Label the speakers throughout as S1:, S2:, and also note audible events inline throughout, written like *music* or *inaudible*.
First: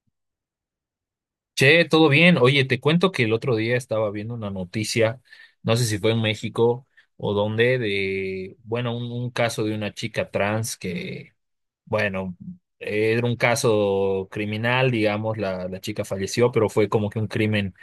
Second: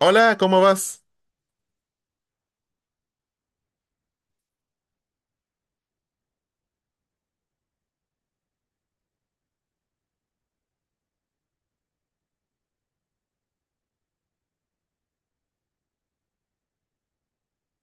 S1: Hola, ¿cómo vas?
S2: Che, todo bien. Oye, te cuento que el otro día estaba viendo una noticia, no sé si fue en México o dónde, de, bueno, un caso de una chica trans que, bueno, era un caso criminal, digamos, la chica falleció, pero fue como que un crimen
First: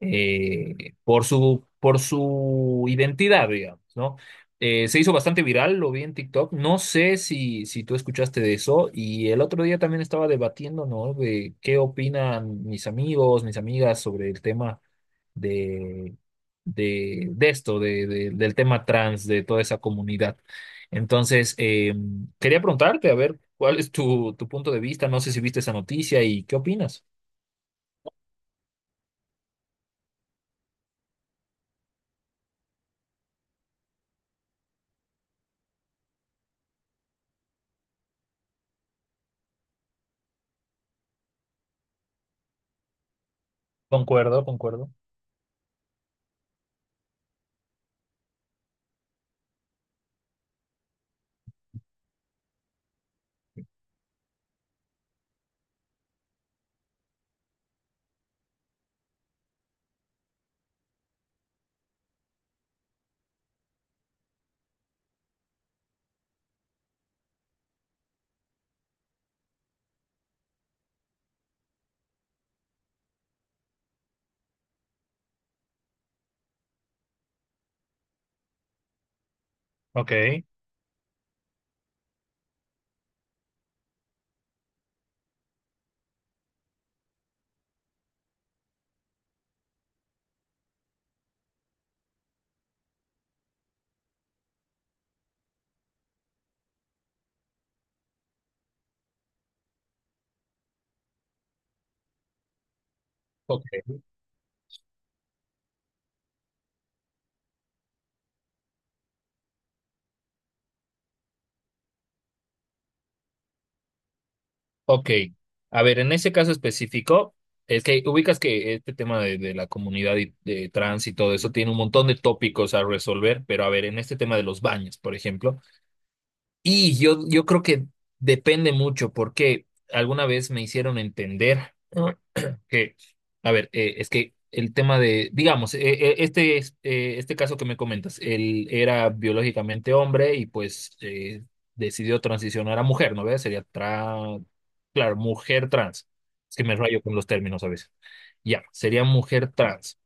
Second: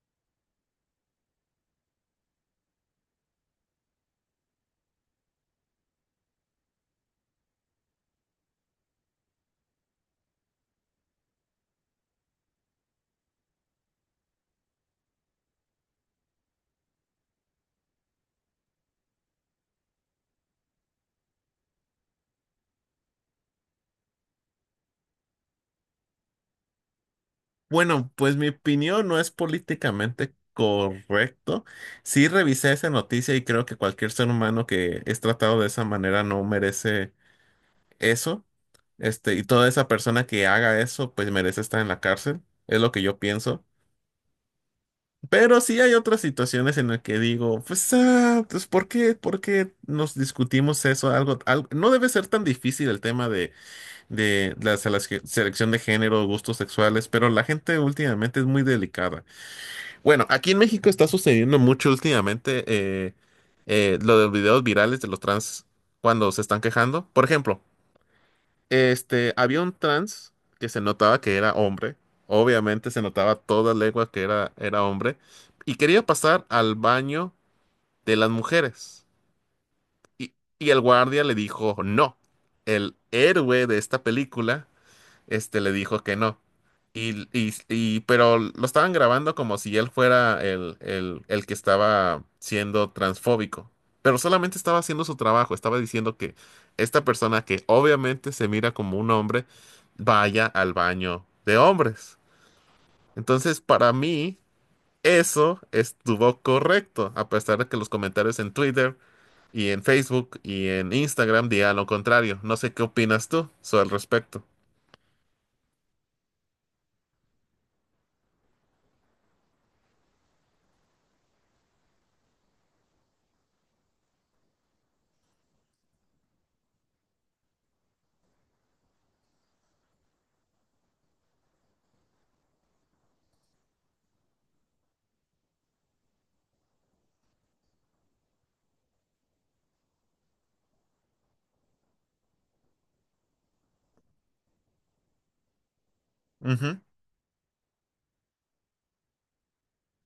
S2: por su identidad, digamos, ¿no? Se hizo bastante viral, lo vi en TikTok. No sé si tú escuchaste de eso. Y el otro día también estaba debatiendo, ¿no? De qué opinan mis amigos, mis amigas sobre el tema de, de esto, del tema trans, de toda esa comunidad. Entonces, quería preguntarte, a ver, ¿cuál es tu punto de vista? No sé si viste esa noticia y qué opinas.
S1: Bueno, pues mi opinión no es políticamente correcto. Sí revisé esa noticia y creo que cualquier ser humano que es tratado de esa manera no merece eso. Este, y toda esa persona que haga eso, pues merece estar en la cárcel. Es lo que yo pienso.
S2: Concuerdo, concuerdo.
S1: Pero sí hay otras situaciones en las que digo, pues, ah, pues, ¿por qué nos discutimos eso? Algo, algo, no debe ser tan difícil el tema de la selección de género, gustos sexuales, pero la gente últimamente es muy delicada. Bueno, aquí en México está sucediendo mucho últimamente lo de los videos virales de los trans cuando se están quejando. Por ejemplo, este, había un trans que se notaba que era hombre, obviamente se notaba toda legua que era hombre, y quería pasar al baño de las mujeres. Y,
S2: Ok.
S1: y el guardia le dijo, no, el héroe de esta película este le dijo que no. Pero lo estaban grabando como si él fuera el que estaba siendo transfóbico. Pero solamente estaba haciendo su trabajo, estaba diciendo que esta persona que obviamente se mira como un hombre, vaya al baño de hombres. Entonces,
S2: Ok.
S1: para mí, eso estuvo correcto, a pesar de que los comentarios en Twitter y en Facebook y en Instagram digan lo contrario. No sé qué opinas tú sobre el respecto.
S2: Ok, a ver, en ese caso específico, es que ubicas que este tema de la comunidad y de trans y todo eso tiene un montón de tópicos a resolver, pero a ver, en este tema de los baños, por ejemplo, y yo creo que depende mucho porque alguna vez me hicieron entender que, a ver, es que el tema de, digamos, este caso que me comentas, él era biológicamente hombre y pues decidió transicionar a mujer, ¿no ves? Sería tra Claro, mujer trans. Es que me
S1: Ujú.
S2: rayo con los términos a veces. Ya, sería mujer trans.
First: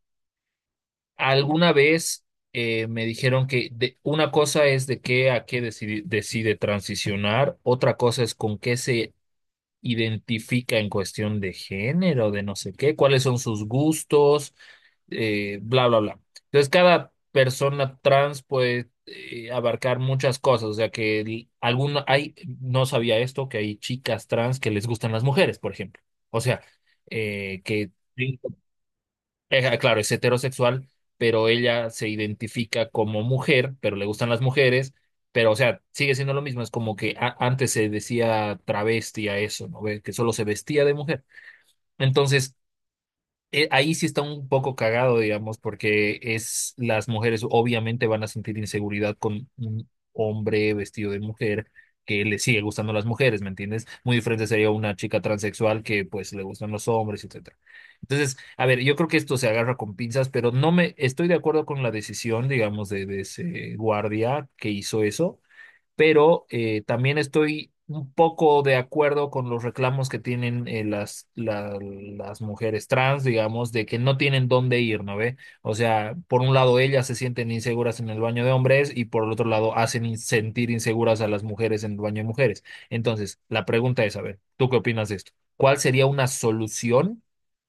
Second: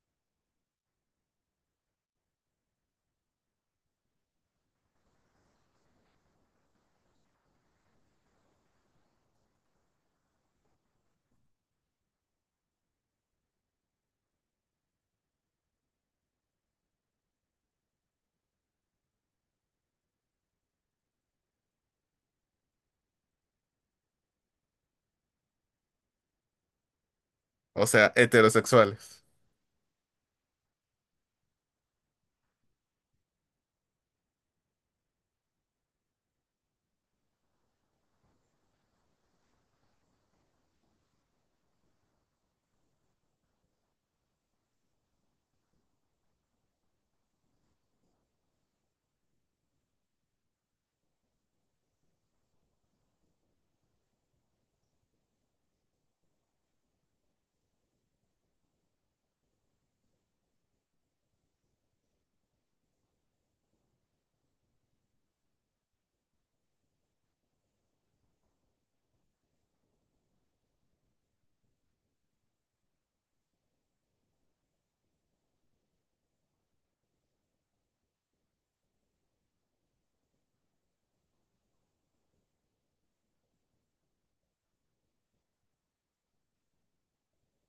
S2: Alguna vez me dijeron que una cosa es de qué a qué decide transicionar, otra cosa es con qué se identifica en cuestión de género, de no sé qué, cuáles son sus gustos, bla, bla, bla. Entonces, cada persona trans puede abarcar muchas cosas, o sea que hay, no sabía esto, que hay chicas trans que les gustan las mujeres, por ejemplo. O sea,
S1: O
S2: que
S1: sea, heterosexuales.
S2: claro, es heterosexual, pero ella se identifica como mujer, pero le gustan las mujeres, pero o sea, sigue siendo lo mismo, es como que antes se decía travesti a eso, ¿no? Ve, que solo se vestía de mujer. Entonces, ahí sí está un poco cagado, digamos, porque es las mujeres obviamente van a sentir inseguridad con un hombre vestido de mujer que le sigue gustando las mujeres, ¿me entiendes? Muy diferente sería una chica transexual que pues le gustan los hombres, etcétera. Entonces, a ver, yo creo que esto se agarra con pinzas, pero no me estoy de acuerdo con la decisión, digamos, de ese guardia que hizo eso pero también estoy un poco de acuerdo con los reclamos que tienen las mujeres trans, digamos, de que no tienen dónde ir, ¿no ve? O sea, por un lado ellas se sienten inseguras en el baño de hombres y por el otro lado hacen sentir inseguras a las mujeres en el baño de mujeres. Entonces, la pregunta es, a ver, ¿tú qué opinas de esto? ¿Cuál sería una solución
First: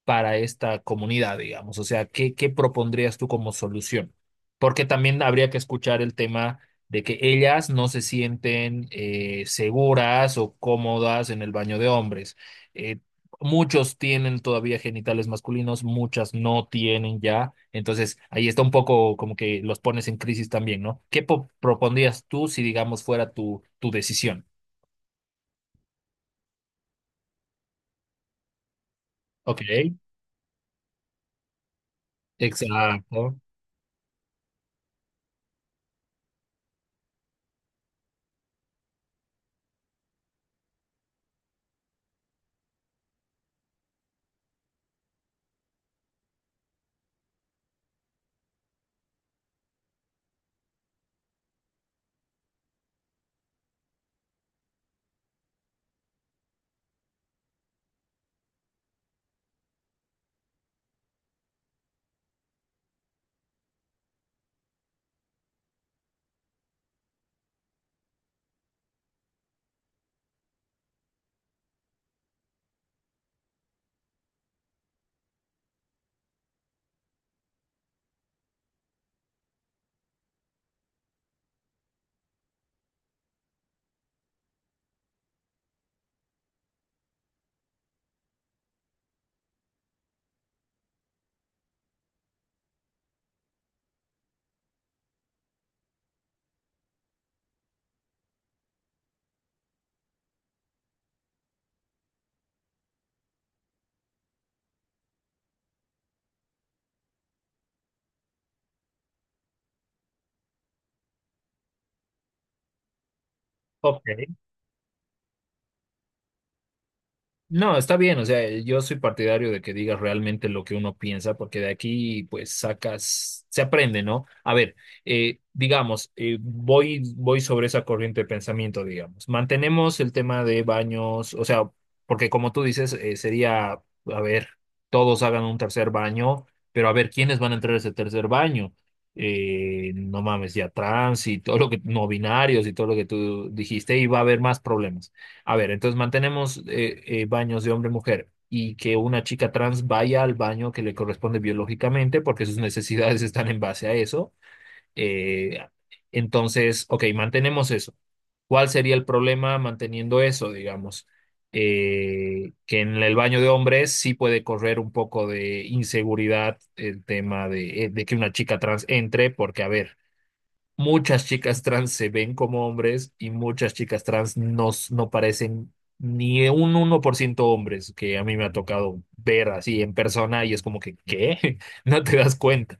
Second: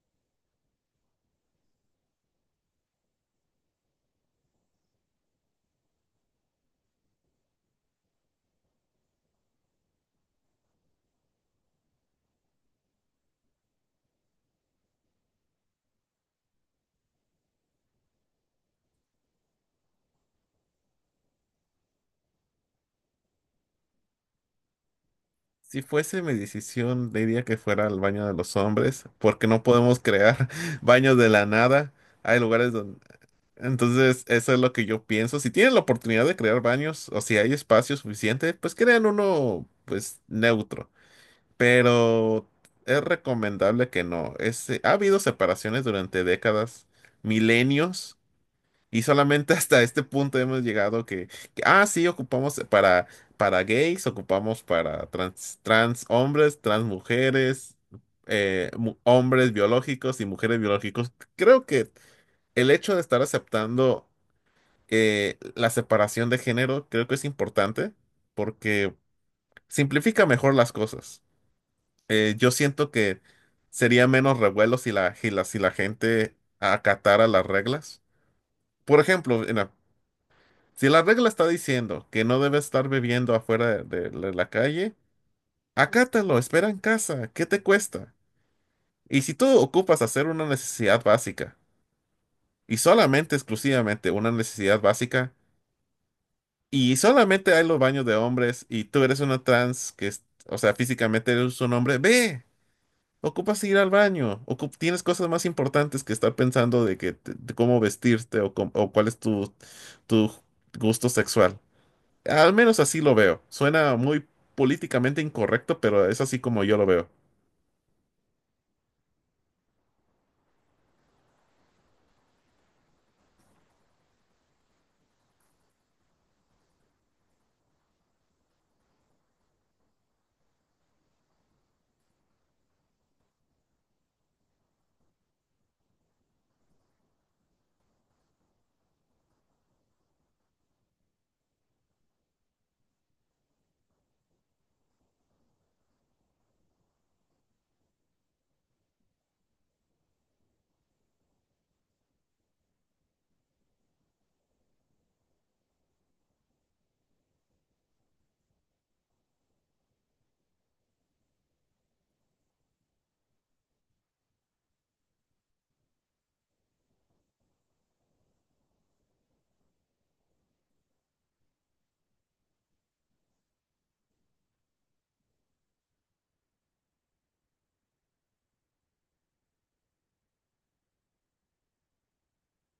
S2: para esta comunidad, digamos? O sea, ¿qué propondrías tú como solución? Porque también habría que escuchar el tema de que ellas no se sienten seguras o cómodas en el baño de hombres. Eh, muchos tienen todavía genitales masculinos, muchas no tienen ya. Entonces, ahí está un poco como que los pones en crisis también, ¿no? ¿Qué propondrías tú si, digamos, fuera tu decisión?
S1: Si fuese mi decisión, diría que fuera al baño de los hombres, porque no
S2: Ok,
S1: podemos crear *laughs* baños de la nada. Hay lugares donde…
S2: exacto.
S1: Entonces, eso es lo que yo pienso. Si tienen la oportunidad de crear baños o si hay espacio suficiente, pues crean uno, pues, neutro. Pero es recomendable que no. Ese- ha habido separaciones durante décadas, milenios. Y solamente *laughs* hasta este punto hemos llegado que, ah, sí, ocupamos para gays, ocupamos para trans, trans hombres, trans mujeres, mu- hombres biológicos y mujeres biológicos. Creo que el hecho de estar aceptando la separación de género, creo que es importante porque simplifica mejor las cosas. Yo siento que sería menos revuelo si la gente acatara las reglas. Por ejemplo, en la- si la regla está diciendo que no debes estar bebiendo afuera de la calle, acátalo, espera en casa, ¿qué te cuesta? Y si tú ocupas hacer una necesidad básica, y solamente exclusivamente una necesidad básica, y solamente hay los baños de hombres, y tú eres una trans que es, o sea, físicamente eres un hombre, ve, ocupas ir al baño, ocup- tienes cosas más importantes que estar pensando de que de cómo vestirte o, com- o cuál es tu, tu gusto sexual. Al menos así lo veo. Suena
S2: Ok,
S1: muy políticamente incorrecto, pero es así como yo lo veo.
S2: no, está bien, o sea, yo soy partidario de que digas realmente lo que uno piensa, porque de aquí pues sacas, se aprende, ¿no? A ver, digamos, voy sobre esa corriente de pensamiento, digamos. Mantenemos el tema de baños, o sea, porque como tú dices, sería, a ver, todos hagan un tercer baño, pero a ver, ¿quiénes van a entrar a ese tercer baño? No mames, ya trans y todo lo que, no binarios y todo lo que tú dijiste, y va a haber más problemas. A ver, entonces mantenemos baños de hombre-mujer y que una chica trans vaya al baño que le corresponde biológicamente porque sus necesidades *laughs* están en base a eso. Eh, entonces, ok, mantenemos eso. ¿Cuál sería el problema manteniendo eso, digamos? Que en el baño de hombres sí puede correr un poco de inseguridad el tema de que una chica trans entre, porque, a ver, muchas chicas trans se ven como hombres y muchas chicas trans no, no parecen ni un 1% hombres, que a mí me ha tocado ver así en persona y es como que, ¿qué? *laughs* No te das cuenta.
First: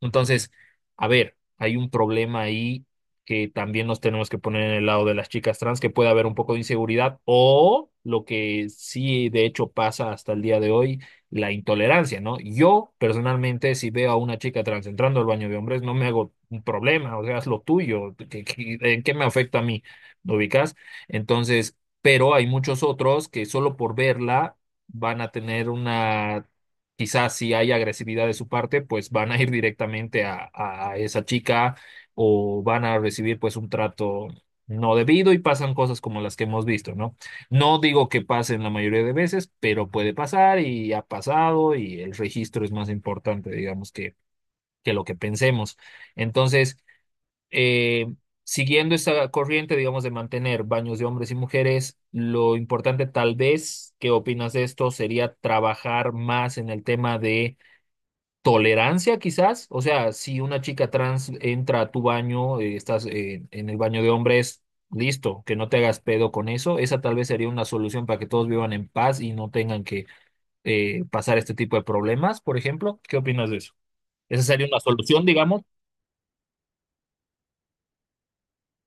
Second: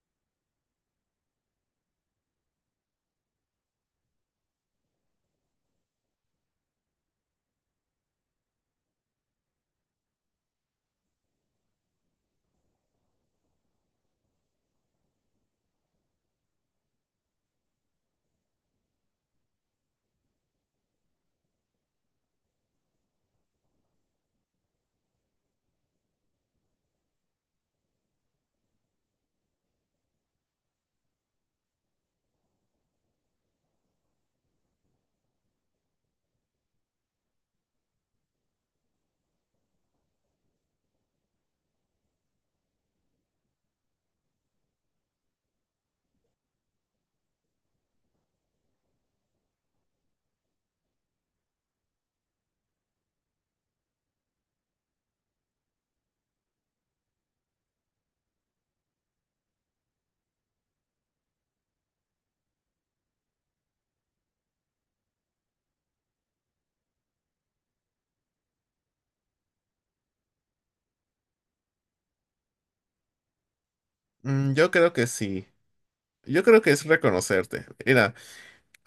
S2: Entonces, a ver, hay un problema ahí que también nos tenemos que poner en el lado de las chicas trans, que puede haber un poco de inseguridad o lo que sí de hecho pasa hasta el día de hoy, la intolerancia, ¿no? Yo personalmente, si veo a una chica trans entrando al baño de hombres, no me hago un problema, o sea, es lo tuyo, ¿en qué me afecta a mí? ¿Lo ubicas? Entonces, pero hay muchos otros que solo por verla van a tener una quizás si hay agresividad de su parte, pues van a ir directamente a esa chica o van a recibir pues un trato no debido y pasan cosas como las que hemos visto, ¿no? No digo que pasen la mayoría de veces, pero puede pasar y ha pasado y el registro es más importante, digamos, que lo que pensemos. Entonces, eh, siguiendo esa corriente, digamos, de mantener baños de hombres y mujeres, lo importante tal vez, ¿qué opinas de esto? Sería trabajar más en el tema de tolerancia quizás, o sea, si una chica trans entra a tu baño, estás en el baño de hombres, listo, que no te hagas pedo con eso, esa tal vez sería una solución para que todos vivan en paz y no tengan que pasar este tipo de problemas, por ejemplo, ¿qué opinas de eso? Esa
S1: Mm,
S2: sería
S1: yo
S2: una
S1: creo que
S2: solución,
S1: sí.
S2: digamos.
S1: Yo creo que es reconocerte. Mira,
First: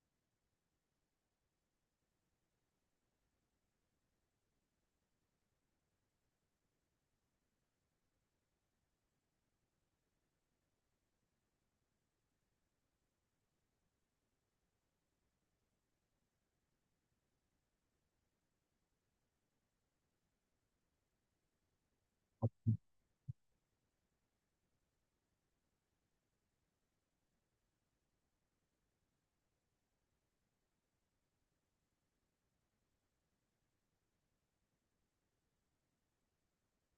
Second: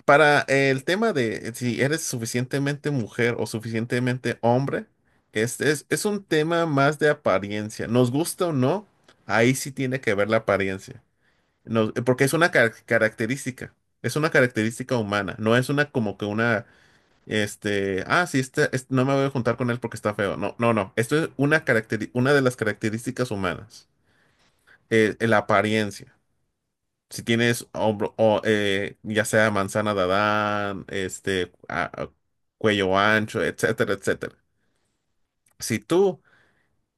S1: para el tema de si eres suficientemente mujer o suficientemente hombre, es un tema más de apariencia. Nos gusta o no, ahí sí tiene que ver la apariencia. Nos- porque es una car- característica. Es una característica humana. No es una como que una este, ah, sí, no me voy a juntar con él porque está feo. No, no, no. Esto es una caracteri- una de las características humanas. La apariencia. Si tienes hombro, o, ya sea manzana de Adán, este, cuello ancho, etcétera, etcétera. Si tú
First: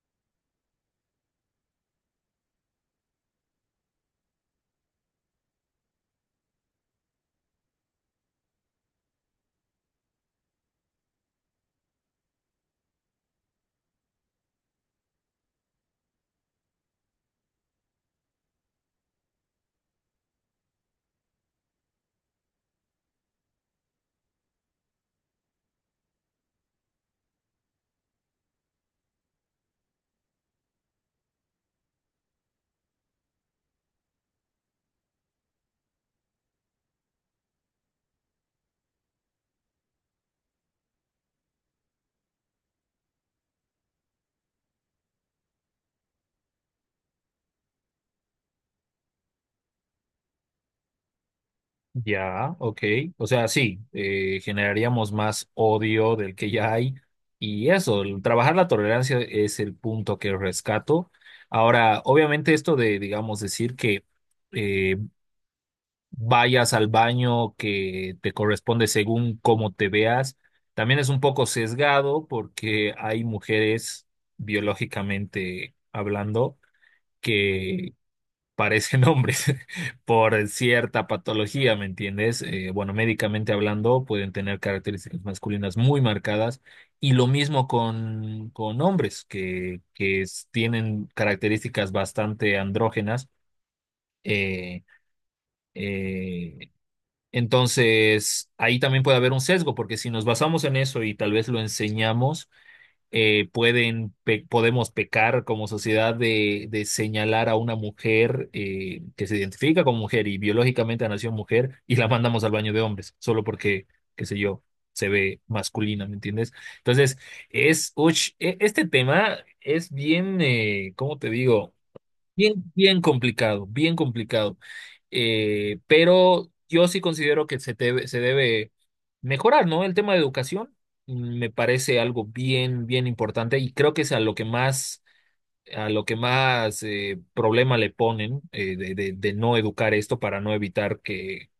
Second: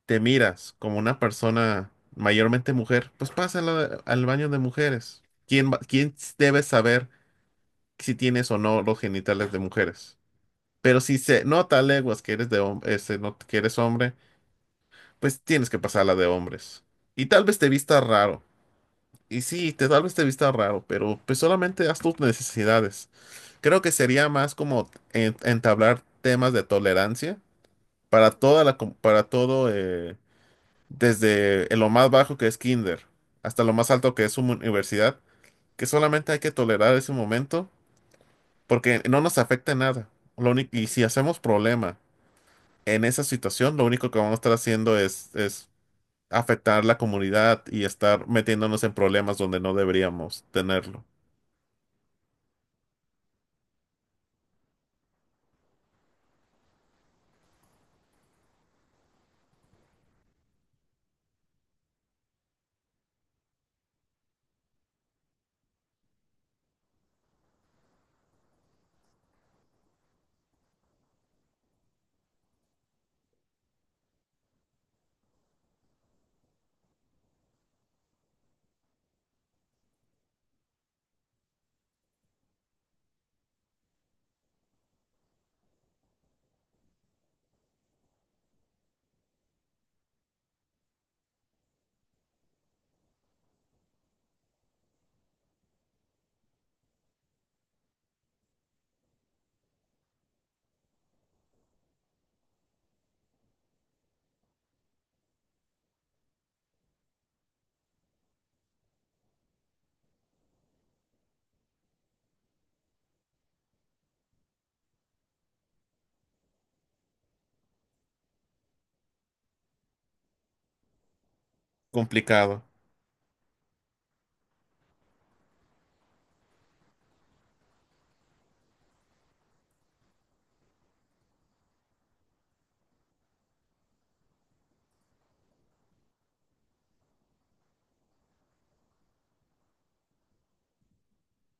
S1: te miras como una persona mayormente mujer, pues pásala al baño de mujeres. ¿Quién, va- quién debe saber si tienes o no los genitales de mujeres? Pero si se nota a leguas que eres de se nota que eres hombre, pues tienes que pasar la de hombres. Y tal vez te vista raro. Y sí, te, tal vez te vista raro, pero pues solamente haz tus necesidades. Creo que sería más como entablar temas de tolerancia para toda la, com- para todo, desde lo más bajo que es kinder hasta lo más alto que es una universidad, que solamente hay que tolerar ese momento porque no nos afecta en nada. Lo único- y si hacemos problema en esa situación lo único que vamos a estar haciendo es afectar la comunidad y estar metiéndonos en problemas donde no deberíamos tenerlo.
S2: Ya, ok. O sea, sí, generaríamos más odio del que ya hay. Y eso, el trabajar la tolerancia es el punto que rescato. Ahora, obviamente esto de, digamos, decir que eh, vayas al baño que te corresponde según cómo te veas. También es un poco sesgado porque hay mujeres, biológicamente hablando, que parecen *laughs* hombres por cierta patología, ¿me entiendes? Bueno, médicamente hablando, pueden tener características masculinas muy marcadas. Y lo mismo con hombres tienen características bastante andrógenas. eh, eh, entonces, ahí también puede haber un sesgo, porque si nos basamos en eso y tal vez lo enseñamos, podemos pecar como sociedad de señalar a una mujer que se identifica como mujer y biológicamente nació mujer y la mandamos al baño de hombres, solo porque, qué sé yo, se ve masculina, ¿me entiendes? Entonces, este tema es bien, ¿cómo te digo? Bien,
S1: Complicado.
S2: bien complicado, bien complicado. Pero yo sí considero que se debe mejorar, ¿no? El tema de educación me parece algo bien, bien importante y creo que es a lo que más, problema le ponen de no educar esto para no evitar que,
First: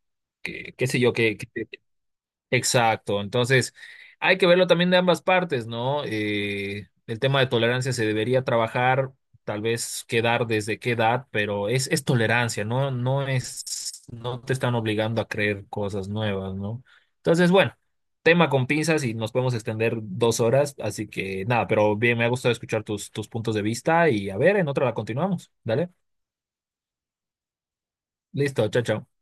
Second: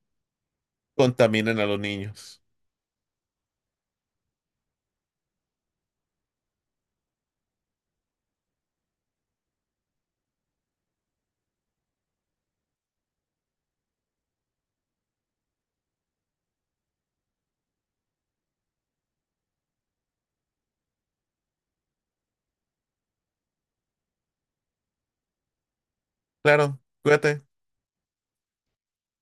S2: que qué sé yo, que
S1: Contaminen a los niños.
S2: Exacto, entonces hay que verlo también de ambas partes, ¿no? El tema de tolerancia se debería trabajar, tal vez quedar desde qué edad, pero es tolerancia, ¿no? No te están obligando a creer cosas nuevas, ¿no? Entonces, bueno, tema con pinzas y nos podemos extender 2 horas, así que nada, pero bien, me ha gustado escuchar tus puntos de vista y a ver, en otra la continuamos, ¿dale?
S1: Claro, cuídate.
S2: Listo, chao, chao.